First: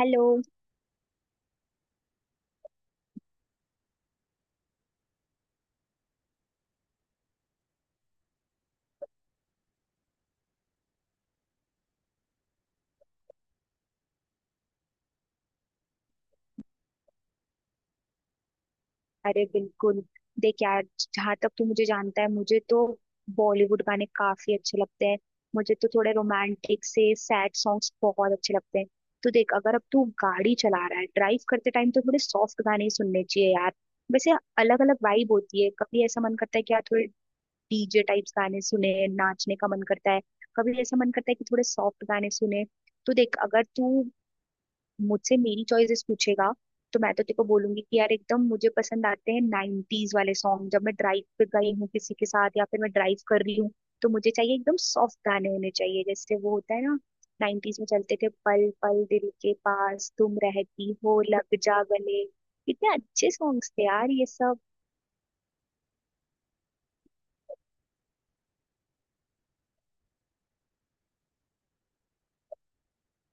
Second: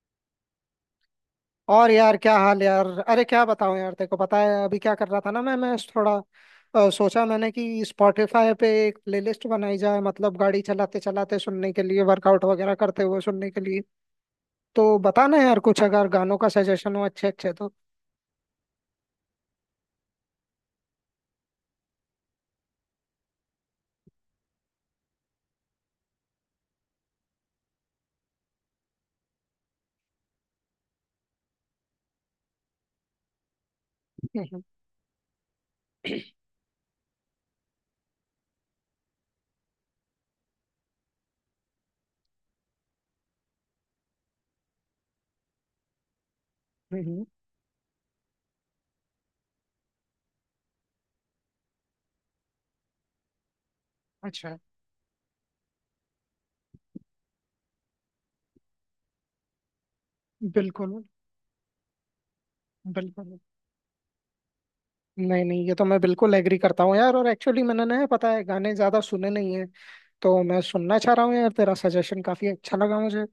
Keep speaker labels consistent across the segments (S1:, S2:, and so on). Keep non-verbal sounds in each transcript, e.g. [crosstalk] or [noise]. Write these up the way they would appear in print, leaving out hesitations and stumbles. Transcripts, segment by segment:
S1: Hello.
S2: और यार, क्या हाल यार। अरे क्या बताऊं यार, तेरे को पता है अभी क्या कर रहा था ना, मैं थोड़ा सोचा मैंने कि स्पॉटिफाई पे एक प्लेलिस्ट बनाई जाए, मतलब गाड़ी चलाते चलाते सुनने के लिए, वर्कआउट वगैरह करते हुए सुनने के लिए। तो बताना यार, कुछ अगर गानों का सजेशन हो अच्छे अच्छे तो।
S1: अरे बिल्कुल, देख यार, जहाँ तक तू मुझे जानता है, मुझे तो बॉलीवुड गाने काफी अच्छे लगते हैं। मुझे तो थोड़े रोमांटिक से सैड सॉन्ग्स बहुत अच्छे लगते हैं। तो देख, अगर अब तू गाड़ी चला रहा है, ड्राइव करते टाइम तो थोड़े सॉफ्ट गाने ही सुनने चाहिए यार। वैसे
S2: हम्म।
S1: अलग अलग वाइब होती है, कभी ऐसा मन करता है कि यार थोड़े डीजे टाइप्स गाने सुने, नाचने का मन करता है। कभी ऐसा मन करता है कि थोड़े सॉफ्ट गाने सुने। तो देख, अगर तू मुझसे मेरी चॉइसेस पूछेगा तो मैं तो
S2: हम्म,
S1: तेको बोलूंगी कि यार एकदम मुझे पसंद आते हैं 90s वाले सॉन्ग। जब मैं ड्राइव पे गई हूँ किसी के साथ या फिर मैं ड्राइव कर रही हूँ तो मुझे चाहिए
S2: अच्छा।
S1: एकदम सॉफ्ट गाने होने चाहिए, जैसे वो होता है ना 90s में चलते थे, पल पल दिल के पास, तुम रहती
S2: बिल्कुल।
S1: हो, लग जा गले। कितने अच्छे
S2: बिल्कुल।
S1: सॉन्ग्स थे यार ये सब।
S2: नहीं नहीं, ये तो मैं बिल्कुल एग्री करता हूँ यार, और एक्चुअली मैंने ना पता है गाने ज्यादा सुने नहीं है। तो मैं सुनना चाह रहा हूँ यार, तेरा सजेशन काफी अच्छा लगा मुझे।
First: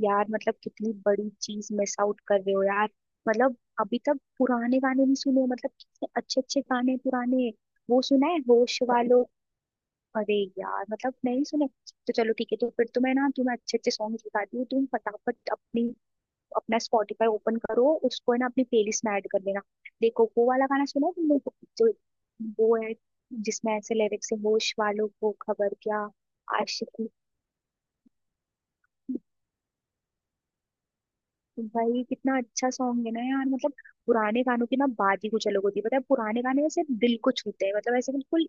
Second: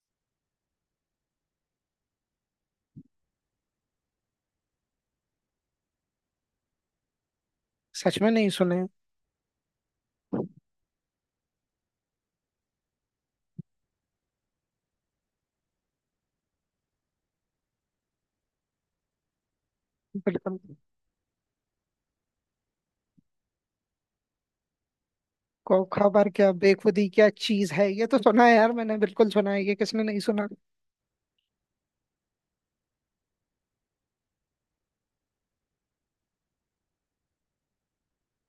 S1: यार मतलब कितनी बड़ी चीज मिस आउट कर रहे हो यार। मतलब अभी तक पुराने गाने नहीं सुने, मतलब कितने अच्छे अच्छे गाने पुराने। वो
S2: सच
S1: सुना
S2: में
S1: है,
S2: नहीं
S1: होश
S2: सुने।
S1: वालों? अरे यार, मतलब नहीं सुने? तो चलो ठीक है, तो फिर तो मैं ना तुम्हें अच्छे अच्छे सॉन्ग बताती हूँ, तुम फटाफट अपनी अपना स्पॉटिफाई ओपन करो उसको, है ना, अपनी प्लेलिस्ट में ऐड कर लेना। देखो, वो
S2: बिल्कुल।
S1: वाला गाना सुना है तुमने जो, वो है जिसमें ऐसे लिरिक्स है, होश वालों को खबर
S2: को
S1: क्या।
S2: खबर क्या, बेखुदी
S1: आशिकी।
S2: क्या चीज है, ये तो सुना है यार मैंने, बिल्कुल सुना है, ये किसने नहीं सुना।
S1: भाई, कितना अच्छा सॉन्ग है ना यार। मतलब पुराने गानों की ना बात ही कुछ अलग होती है। पता है, पुराने गाने ऐसे दिल को छूते हैं, मतलब ऐसे बिल्कुल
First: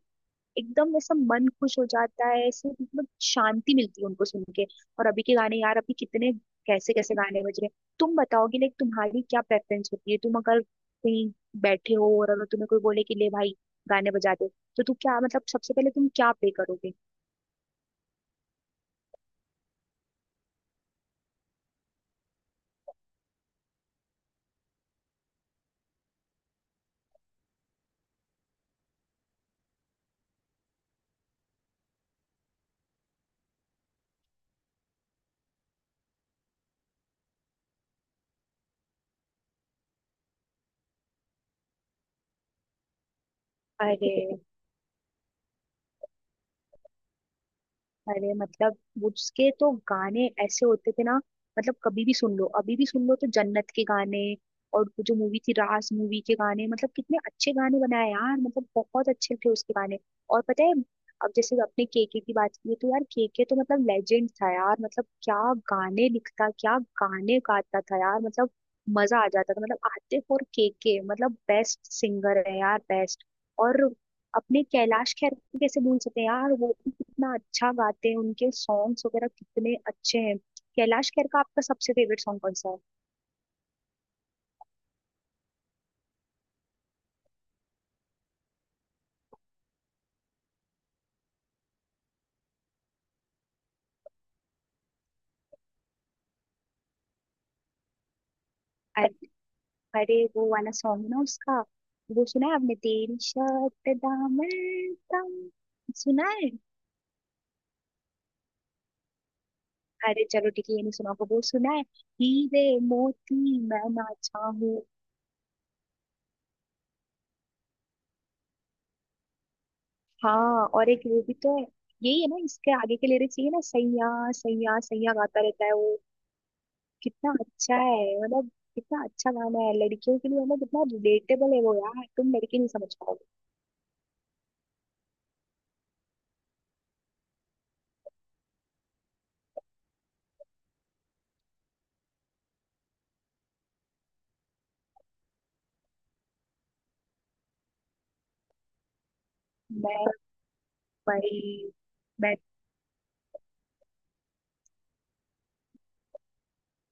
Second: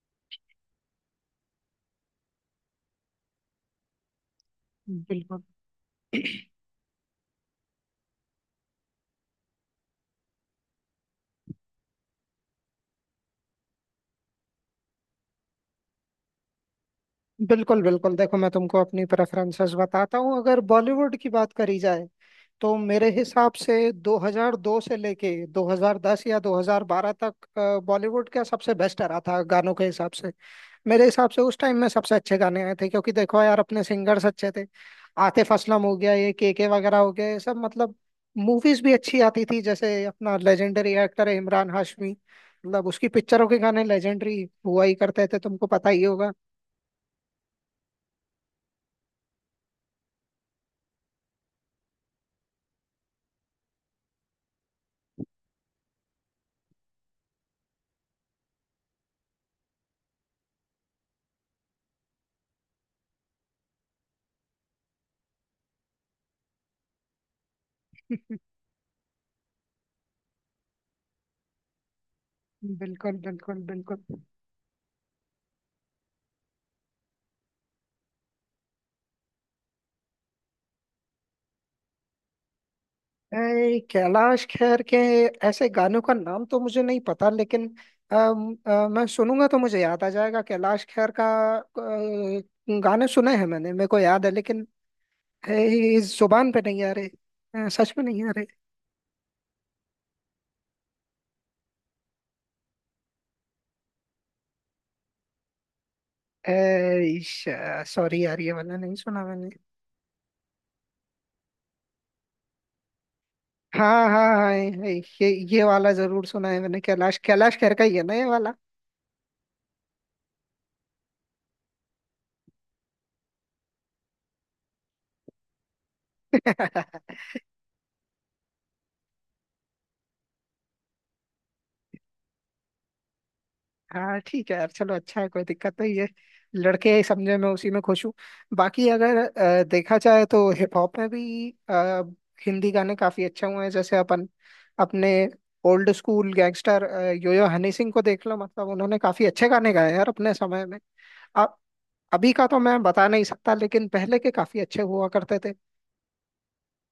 S1: एकदम ऐसा मन खुश हो जाता है ऐसे, मतलब शांति मिलती है उनको सुन के। और अभी के
S2: बिल्कुल
S1: गाने यार, अभी कितने कैसे कैसे गाने बज रहे हैं। तुम बताओगे, लाइक तुम्हारी क्या प्रेफरेंस होती है। तुम अगर कहीं बैठे हो और अगर तुम्हें कोई बोले कि ले भाई, गाने बजा दे, तो तू क्या, मतलब सबसे पहले तुम क्या प्ले करोगे?
S2: बिल्कुल बिल्कुल, देखो मैं तुमको अपनी प्रेफरेंसेस बताता हूँ। अगर बॉलीवुड की बात करी जाए तो मेरे हिसाब से 2002 से लेके 2010 या 2012 तक बॉलीवुड का सबसे बेस्ट आ रहा था गानों के हिसाब से। मेरे हिसाब से उस टाइम में सबसे अच्छे गाने आए थे, क्योंकि देखो यार अपने सिंगर्स अच्छे थे। आतिफ असलम हो गया, ये के वगैरह हो गया, ये सब मतलब मूवीज भी अच्छी आती थी। जैसे अपना लेजेंडरी एक्टर है इमरान हाशमी, मतलब उसकी पिक्चरों के गाने
S1: अरे,
S2: लेजेंडरी हुआ ही करते थे, तुमको पता ही होगा।
S1: अरे मतलब उसके तो गाने ऐसे होते थे ना, मतलब कभी भी सुन लो, अभी भी सुन लो, तो जन्नत के गाने। और वो जो मूवी थी, रास मूवी के गाने, मतलब कितने अच्छे गाने बनाए यार, मतलब बहुत अच्छे थे उसके गाने। और पता है, अब जैसे अपने केके की बात की तो यार केके तो मतलब लेजेंड था यार। मतलब क्या गाने लिखता, क्या गाने गाता था यार, मतलब मजा आ जाता था। मतलब आतिफ और केके मतलब बेस्ट सिंगर है यार,
S2: बिल्कुल
S1: बेस्ट।
S2: बिल्कुल
S1: और
S2: बिल्कुल।
S1: अपने कैलाश खेर को कैसे भूल सकते हैं यार, वो भी कितना अच्छा गाते हैं, उनके सॉन्ग्स वगैरह कितने अच्छे हैं। कैलाश खेर का आपका सबसे फेवरेट सॉन्ग कौन सा है?
S2: कैलाश खेर के ऐसे गानों का नाम तो मुझे नहीं पता, लेकिन मैं सुनूंगा तो मुझे याद आ जाएगा कैलाश खेर का। अ, गाने सुने हैं मैंने, मेरे को याद है, लेकिन इस जुबान पे नहीं आ रहे। सच में नहीं आ रहे।
S1: अरे, अरे, वो वाला सॉन्ग है ना उसका, वो सुना है आपने, तेरी शर्ट दामन तम? सुना है?
S2: सॉरी यार, ये वाला नहीं सुना मैंने।
S1: अरे चलो ठीक है, ये नहीं सुना होगा, वो सुना है, हीरे मोती मैं
S2: हाँ हाँ
S1: नाचा
S2: हाँ,
S1: हूँ?
S2: ये ये वाला जरूर सुना है मैंने, कैलाश कैलाश खेर का ही है ना ये वाला।
S1: हाँ और एक वो भी तो है, यही है ना इसके आगे के लिरिक्स, ये है ना, सैया सैया सैया गाता रहता है वो।
S2: [laughs]
S1: कितना अच्छा है, मतलब कितना अच्छा गाना है लड़कियों के लिए, मतलब कितना रिलेटेबल है वो यार, तुम लड़के नहीं समझ पाओगे।
S2: हाँ ठीक है यार, चलो अच्छा है, कोई दिक्कत नहीं है। लड़के हैं, समझे, मैं उसी में खुश हूँ। बाकी अगर देखा जाए तो हिप हॉप में भी हिंदी गाने काफी अच्छे हुए हैं। जैसे अपने old school gangster Yo Yo Honey Singh को देख लो, मतलब उन्होंने काफी अच्छे गाने गाए
S1: मैं
S2: यार अपने समय में।
S1: भाई
S2: अब अभी
S1: मैं
S2: का तो मैं बता नहीं सकता लेकिन पहले के काफी अच्छे हुआ करते थे।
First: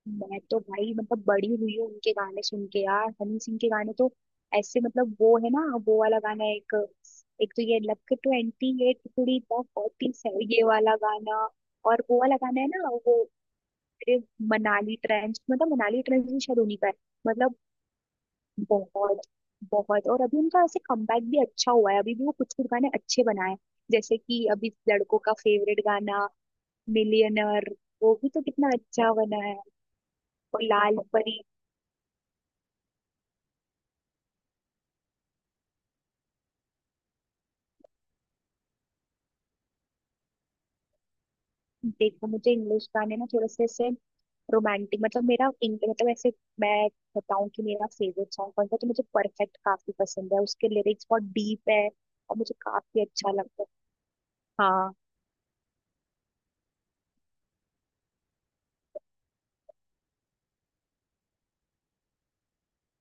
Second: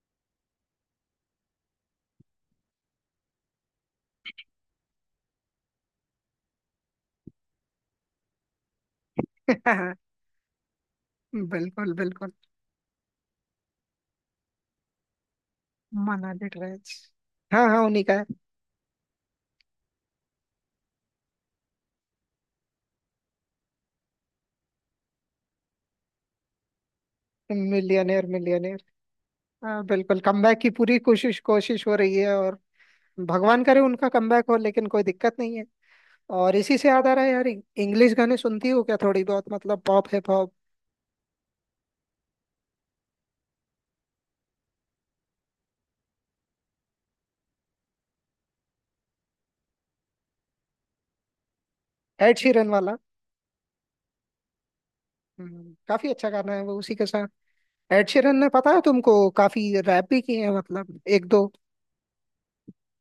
S1: मैं तो भाई, मतलब बड़ी हुई हूँ उनके गाने सुन के यार। हनी सिंह के गाने तो ऐसे, मतलब वो है ना, वो वाला गाना, एक एक तो ये लक ट्वेंटी एट थोड़ी द
S2: [laughs]
S1: फोर्टी सेवन, ये वाला गाना।
S2: बिल्कुल
S1: और वो
S2: बिल्कुल।
S1: वाला गाना है ना, वो तेरे मनाली ट्रेंच, मतलब मनाली ट्रेंच भी
S2: मनाली
S1: शायद उन्हीं का
S2: ट्रेंड्स।
S1: है। मतलब
S2: हाँ हाँ, उन्हीं का है।
S1: बहुत बहुत। और अभी उनका ऐसे कमबैक भी अच्छा हुआ है, अभी भी वो कुछ कुछ गाने अच्छे बनाए हैं। जैसे कि अभी लड़कों का फेवरेट गाना मिलियनर, वो
S2: मिलियनेयर
S1: भी तो कितना
S2: मिलियनेयर।
S1: अच्छा बना है।
S2: हाँ बिल्कुल, कमबैक
S1: और
S2: की
S1: लाल
S2: पूरी कोशिश
S1: परी।
S2: कोशिश हो रही है। और भगवान करे उनका कमबैक हो, लेकिन कोई दिक्कत नहीं है। और इसी से याद आ रहा है यार, इंग्लिश गाने सुनती हो क्या, थोड़ी बहुत, मतलब पॉप हिप हॉप।
S1: देखो, मुझे इंग्लिश गाने ना थोड़े से ऐसे रोमांटिक, मतलब मेरा मतलब ऐसे, मैं बताऊं कि मेरा फेवरेट सॉन्ग कौन सा है, तो मुझे परफेक्ट काफी पसंद है, उसके लिरिक्स बहुत डीप है
S2: एड
S1: और मुझे
S2: शीरन वाला।
S1: काफी अच्छा लगता है। हाँ।
S2: काफी अच्छा गाना है वो। उसी के साथ एड शीरन ने, पता है तुमको, काफी रैप भी किए हैं, मतलब एक दो।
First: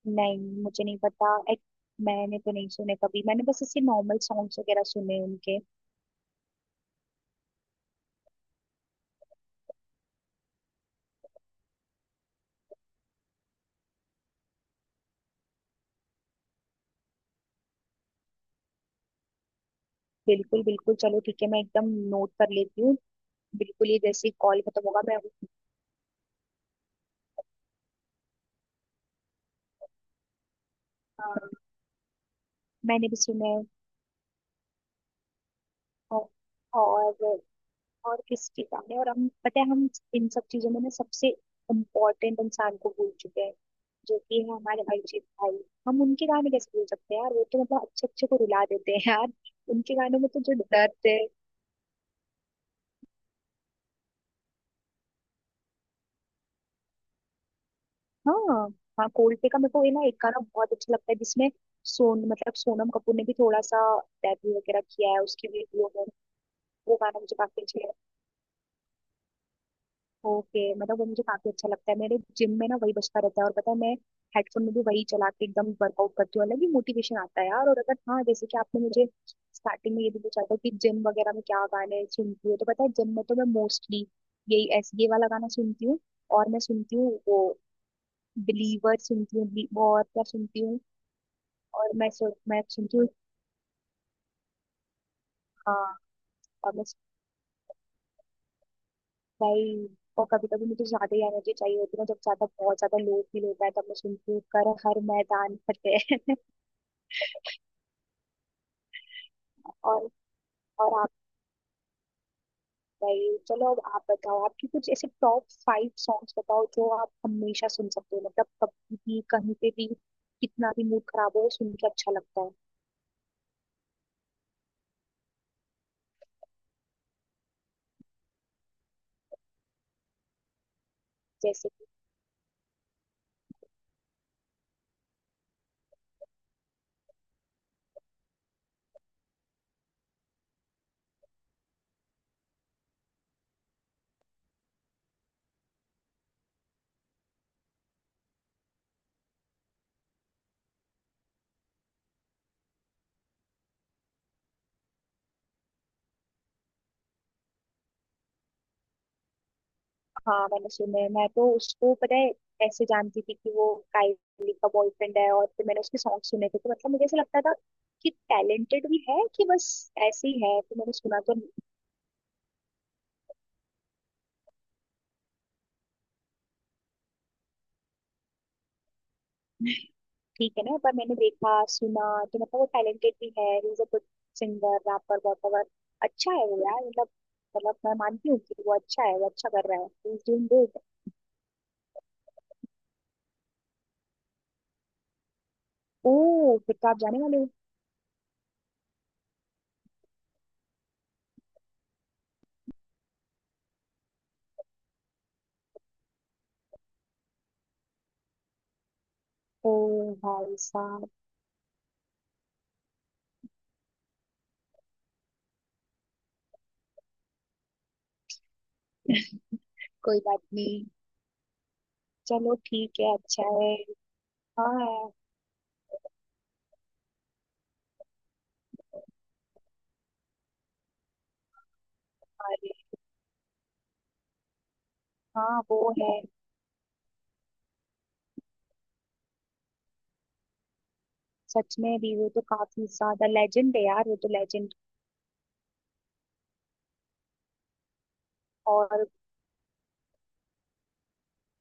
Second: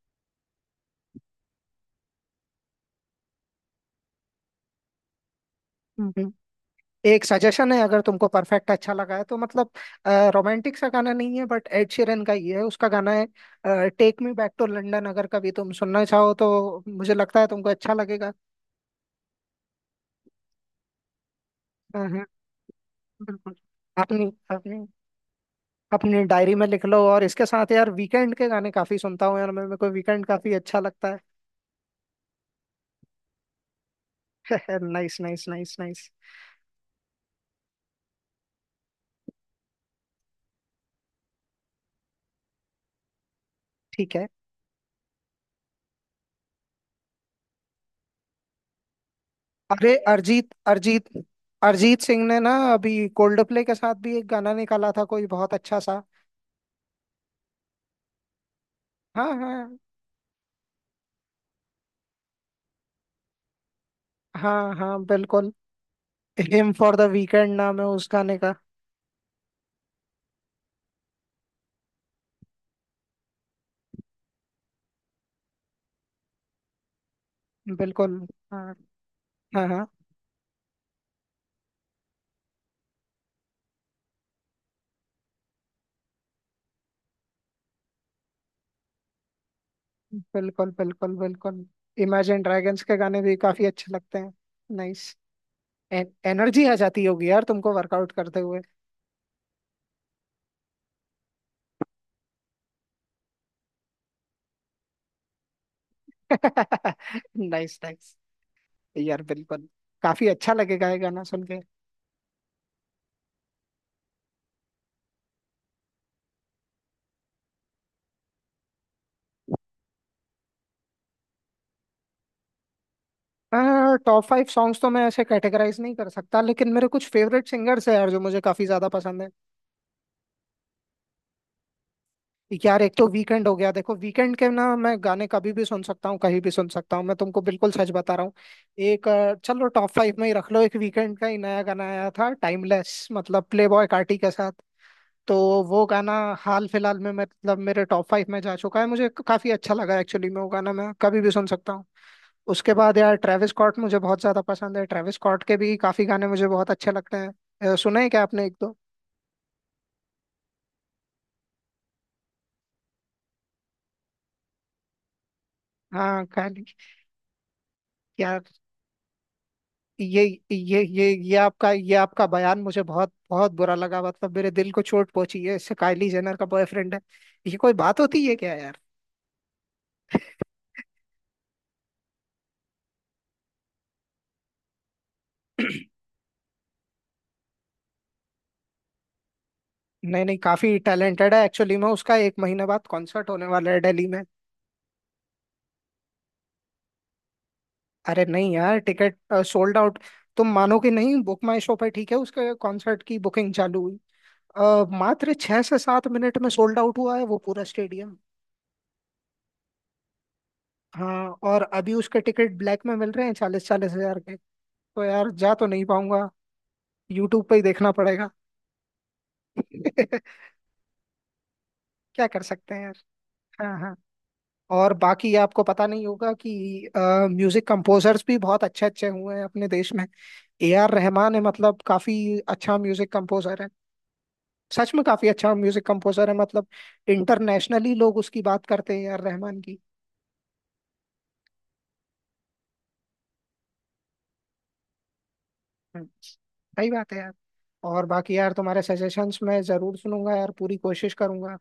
S1: नहीं मुझे नहीं पता. मैंने तो नहीं सुने कभी, मैंने बस इसके नॉर्मल सॉन्ग्स वगैरह सुने हैं उनके।
S2: हम्म, एक सजेशन है, अगर तुमको परफेक्ट अच्छा लगा है तो मतलब रोमांटिक सा गाना नहीं है, बट एड शीरन का ही है, उसका गाना है take me back to London, अगर कभी तुम सुनना चाहो तो मुझे लगता है तुमको अच्छा लगेगा।
S1: बिल्कुल बिल्कुल, चलो ठीक है, मैं एकदम नोट कर लेती हूँ।
S2: बिल्कुल।
S1: बिल्कुल, ये जैसे
S2: आपने
S1: कॉल खत्म
S2: आपने
S1: होगा मैं...
S2: अपनी डायरी में लिख लो। और इसके साथ यार वीकेंड के गाने काफी सुनता हूँ यार, मेरे मेरे को वीकेंड काफी अच्छा लगता
S1: अ, मैंने भी सुने हैं।
S2: है। [laughs] Nice nice nice nice.
S1: औ- और और किसके गाने, और हम पता है, हम इन सब चीजों में ना सबसे इम्पोर्टेंट इंसान को भूल चुके हैं,
S2: ठीक
S1: जो
S2: है।
S1: कि है हमारे अरिजीत भाई। हम उनके गाने कैसे भूल सकते हैं यार, वो तो मतलब अच्छे अच्छे को रुला देते हैं यार,
S2: अरे
S1: उनके गानों में तो
S2: अरिजीत
S1: जो दर्द
S2: अरिजीत।
S1: है।
S2: अरिजीत सिंह ने ना अभी कोल्ड प्ले के साथ भी एक गाना निकाला था कोई, बहुत अच्छा सा।
S1: हाँ। हाँ,
S2: हाँ
S1: कोल्टे का मेरे
S2: हाँ।
S1: को ये ना एक गाना बहुत अच्छा लगता है, जिसमें सोन मतलब सोनम कपूर ने भी थोड़ा सा डेब्यू
S2: हाँ,
S1: वगैरह
S2: हाँ
S1: किया है उसकी
S2: बिल्कुल।
S1: वीडियो में।
S2: हिम
S1: वो
S2: फॉर द
S1: गाना मुझे
S2: वीकेंड
S1: काफी
S2: नाम
S1: अच्छा
S2: है
S1: है।
S2: उस गाने का।
S1: ओके, मतलब वो मुझे काफी अच्छा लगता है, मेरे जिम में ना वही बजता रहता है। और पता है, मैं हेडफोन में भी वही चला के एकदम वर्कआउट करती हूँ, अलग ही मोटिवेशन आता है यार। और अगर,
S2: बिल्कुल।
S1: हाँ जैसे कि
S2: हाँ
S1: आपने मुझे
S2: हाँ हाँ।
S1: स्टार्टिंग में ये भी पूछा था कि जिम वगैरह में क्या गाने सुनती हूँ, तो पता है जिम में तो मैं मोस्टली यही ऐसे ये वाला गाना सुनती हूँ और मैं सुनती हूँ वो बिलीवर सुनती हूँ, और क्या सुनती
S2: बिल्कुल
S1: हूँ,
S2: बिल्कुल बिल्कुल।
S1: और मैं सो,
S2: इमेजिन
S1: मैं
S2: ड्रैगन्स के
S1: सुनती हूँ।
S2: गाने भी काफी अच्छे लगते हैं। नाइस।
S1: हाँ।
S2: एनर्जी
S1: और
S2: आ
S1: मैं,
S2: जाती होगी यार तुमको वर्कआउट करते हुए।
S1: भाई, और कभी कभी मुझे ज्यादा ही एनर्जी चाहिए होती है ना, जब ज्यादा बहुत ज्यादा लो फील होता है, तब मैं सुनती हूँ कर हर मैदान फतेह। [laughs]
S2: [laughs] Nice nice. यार बिल्कुल,
S1: और
S2: काफी अच्छा लगेगा ये
S1: और आप,
S2: गाना सुन के।
S1: भाई चलो, अब आप बताओ आपकी कुछ ऐसे टॉप फाइव सॉन्ग्स बताओ जो आप हमेशा सुन सकते हो, मतलब कभी भी कहीं पे भी, कितना भी मूड खराब हो सुन के अच्छा लगता है।
S2: टॉप फाइव सॉन्ग्स तो मैं ऐसे कैटेगराइज नहीं कर सकता, लेकिन मेरे कुछ फेवरेट सिंगर्स हैं यार जो मुझे काफी ज्यादा पसंद है।
S1: जैसे?
S2: यार एक तो वीकेंड हो गया, देखो वीकेंड के ना मैं गाने कभी भी सुन सकता हूँ, कहीं भी सुन सकता हूँ, मैं तुमको बिल्कुल सच बता रहा हूँ। एक चलो टॉप फाइव में ही रख लो, एक वीकेंड का ही नया गाना आया था टाइमलेस, मतलब प्ले बॉय कार्टी के साथ। तो वो गाना हाल फिलहाल में मतलब मेरे टॉप फाइव में जा चुका है, मुझे काफी अच्छा लगा एक्चुअली में, वो गाना मैं कभी भी सुन सकता हूँ। उसके बाद यार ट्रेविस स्कॉट मुझे बहुत ज्यादा पसंद है, ट्रेविस स्कॉट के भी काफी गाने मुझे बहुत अच्छे लगते हैं। सुने हैं क्या आपने, एक दो।
S1: हाँ मैंने सुना है। मैं तो उसको पता है ऐसे जानती थी कि वो काइली का बॉयफ्रेंड है, और फिर मैंने उसके सॉन्ग
S2: हाँ
S1: सुने थे,
S2: खाली।
S1: तो मतलब मुझे ऐसा लगता था कि
S2: यार
S1: टैलेंटेड भी है कि बस
S2: ये
S1: ऐसे ही है, तो मैंने सुना तो।
S2: ये आपका बयान मुझे बहुत बहुत बुरा लगा, मतलब मेरे दिल को चोट पहुंची है इससे, काइली जेनर का बॉयफ्रेंड है, ये कोई बात होती है क्या यार।
S1: ठीक है ना, पर मैंने देखा, सुना, तो मतलब वो टैलेंटेड भी है, ही is a good singer rapper वॉपर।
S2: [clears throat]
S1: अच्छा है वो यार, मतलब मतलब मैं मानती हूँ कि वो अच्छा है, वो अच्छा कर रहा है, ही इज
S2: नहीं नहीं,
S1: डूइंग
S2: काफी
S1: गुड।
S2: टैलेंटेड है एक्चुअली में, उसका एक महीने बाद कॉन्सर्ट होने वाला है दिल्ली में।
S1: ओ फिर तो आप जाने वाले हो?
S2: अरे नहीं यार, टिकट सोल्ड आउट। तुम मानोगे नहीं, बुक माई शो पर ठीक है उसके कॉन्सर्ट की बुकिंग चालू हुई, मात्र 6 से 7 मिनट में सोल्ड आउट हुआ है वो पूरा स्टेडियम।
S1: ओ भाई साहब।
S2: हाँ, और अभी उसके टिकट ब्लैक में मिल रहे हैं 40-40 हजार के। तो यार जा तो नहीं पाऊंगा, यूट्यूब पे ही देखना पड़ेगा। [laughs]
S1: कोई बात नहीं।
S2: क्या कर
S1: चलो
S2: सकते हैं यार।
S1: ठीक है, अच्छा है।
S2: हाँ हाँ। और
S1: हाँ।
S2: बाकी आपको पता नहीं होगा कि म्यूजिक कंपोजर्स भी बहुत अच्छे अच्छे हुए हैं अपने देश में। ए आर रहमान है, मतलब काफी अच्छा
S1: यार,
S2: म्यूजिक कंपोजर, सच में काफी अच्छा
S1: हाँ वो
S2: म्यूजिक
S1: है।
S2: कंपोजर है, मतलब इंटरनेशनली लोग उसकी बात करते हैं यार, रहमान की।
S1: सच में भी, वो तो काफी ज्यादा लेजेंड है यार, वो तो लेजेंड।
S2: सही बात है यार। और बाकी यार तुम्हारे
S1: और
S2: सजेशंस मैं जरूर सुनूंगा यार, पूरी कोशिश करूंगा।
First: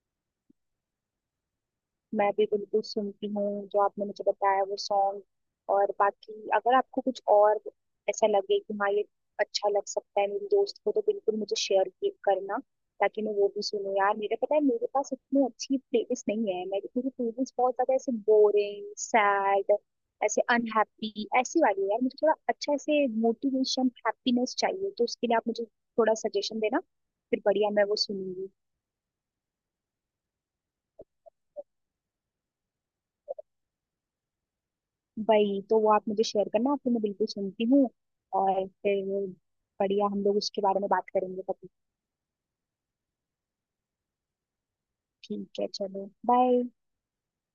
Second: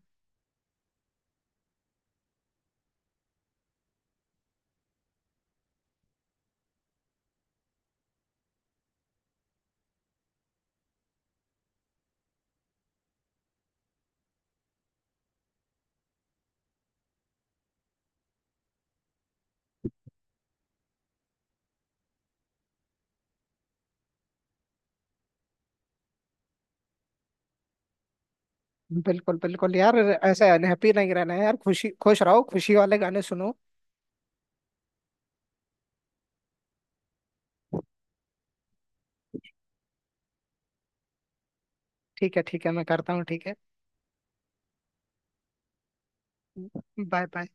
S1: मैं भी बिल्कुल सुनती हूँ जो आपने मुझे बताया वो सॉन्ग। और बाकी अगर आपको कुछ और ऐसा लगे कि हाँ ये अच्छा लग सकता है मेरी दोस्त को, तो बिल्कुल मुझे शेयर करना, ताकि मैं वो भी सुनूँ यार। मेरे, पता है, मेरे पास इतनी अच्छी प्लेलिस्ट नहीं है, मेरी मेरी प्लेलिस्ट बहुत ज्यादा ऐसे बोरिंग सैड ऐसे अनहैप्पी ऐसी वाली है यार। मुझे थोड़ा अच्छा ऐसे मोटिवेशन, हैप्पीनेस चाहिए, तो उसके लिए आप मुझे थोड़ा सजेशन देना, फिर बढ़िया मैं वो सुनूंगी।
S2: बिल्कुल बिल्कुल यार, ऐसे अनहैप्पी नहीं रहना है यार, खुशी खुश रहो, खुशी वाले गाने सुनो।
S1: वही तो, वो आप मुझे शेयर करना, आपको मैं बिल्कुल सुनती हूँ। और फिर बढ़िया हम लोग उसके बारे में बात करेंगे कभी।
S2: ठीक है ठीक है, मैं करता हूँ, ठीक है।
S1: ठीक है, चलो, बाय।
S2: Bye bye.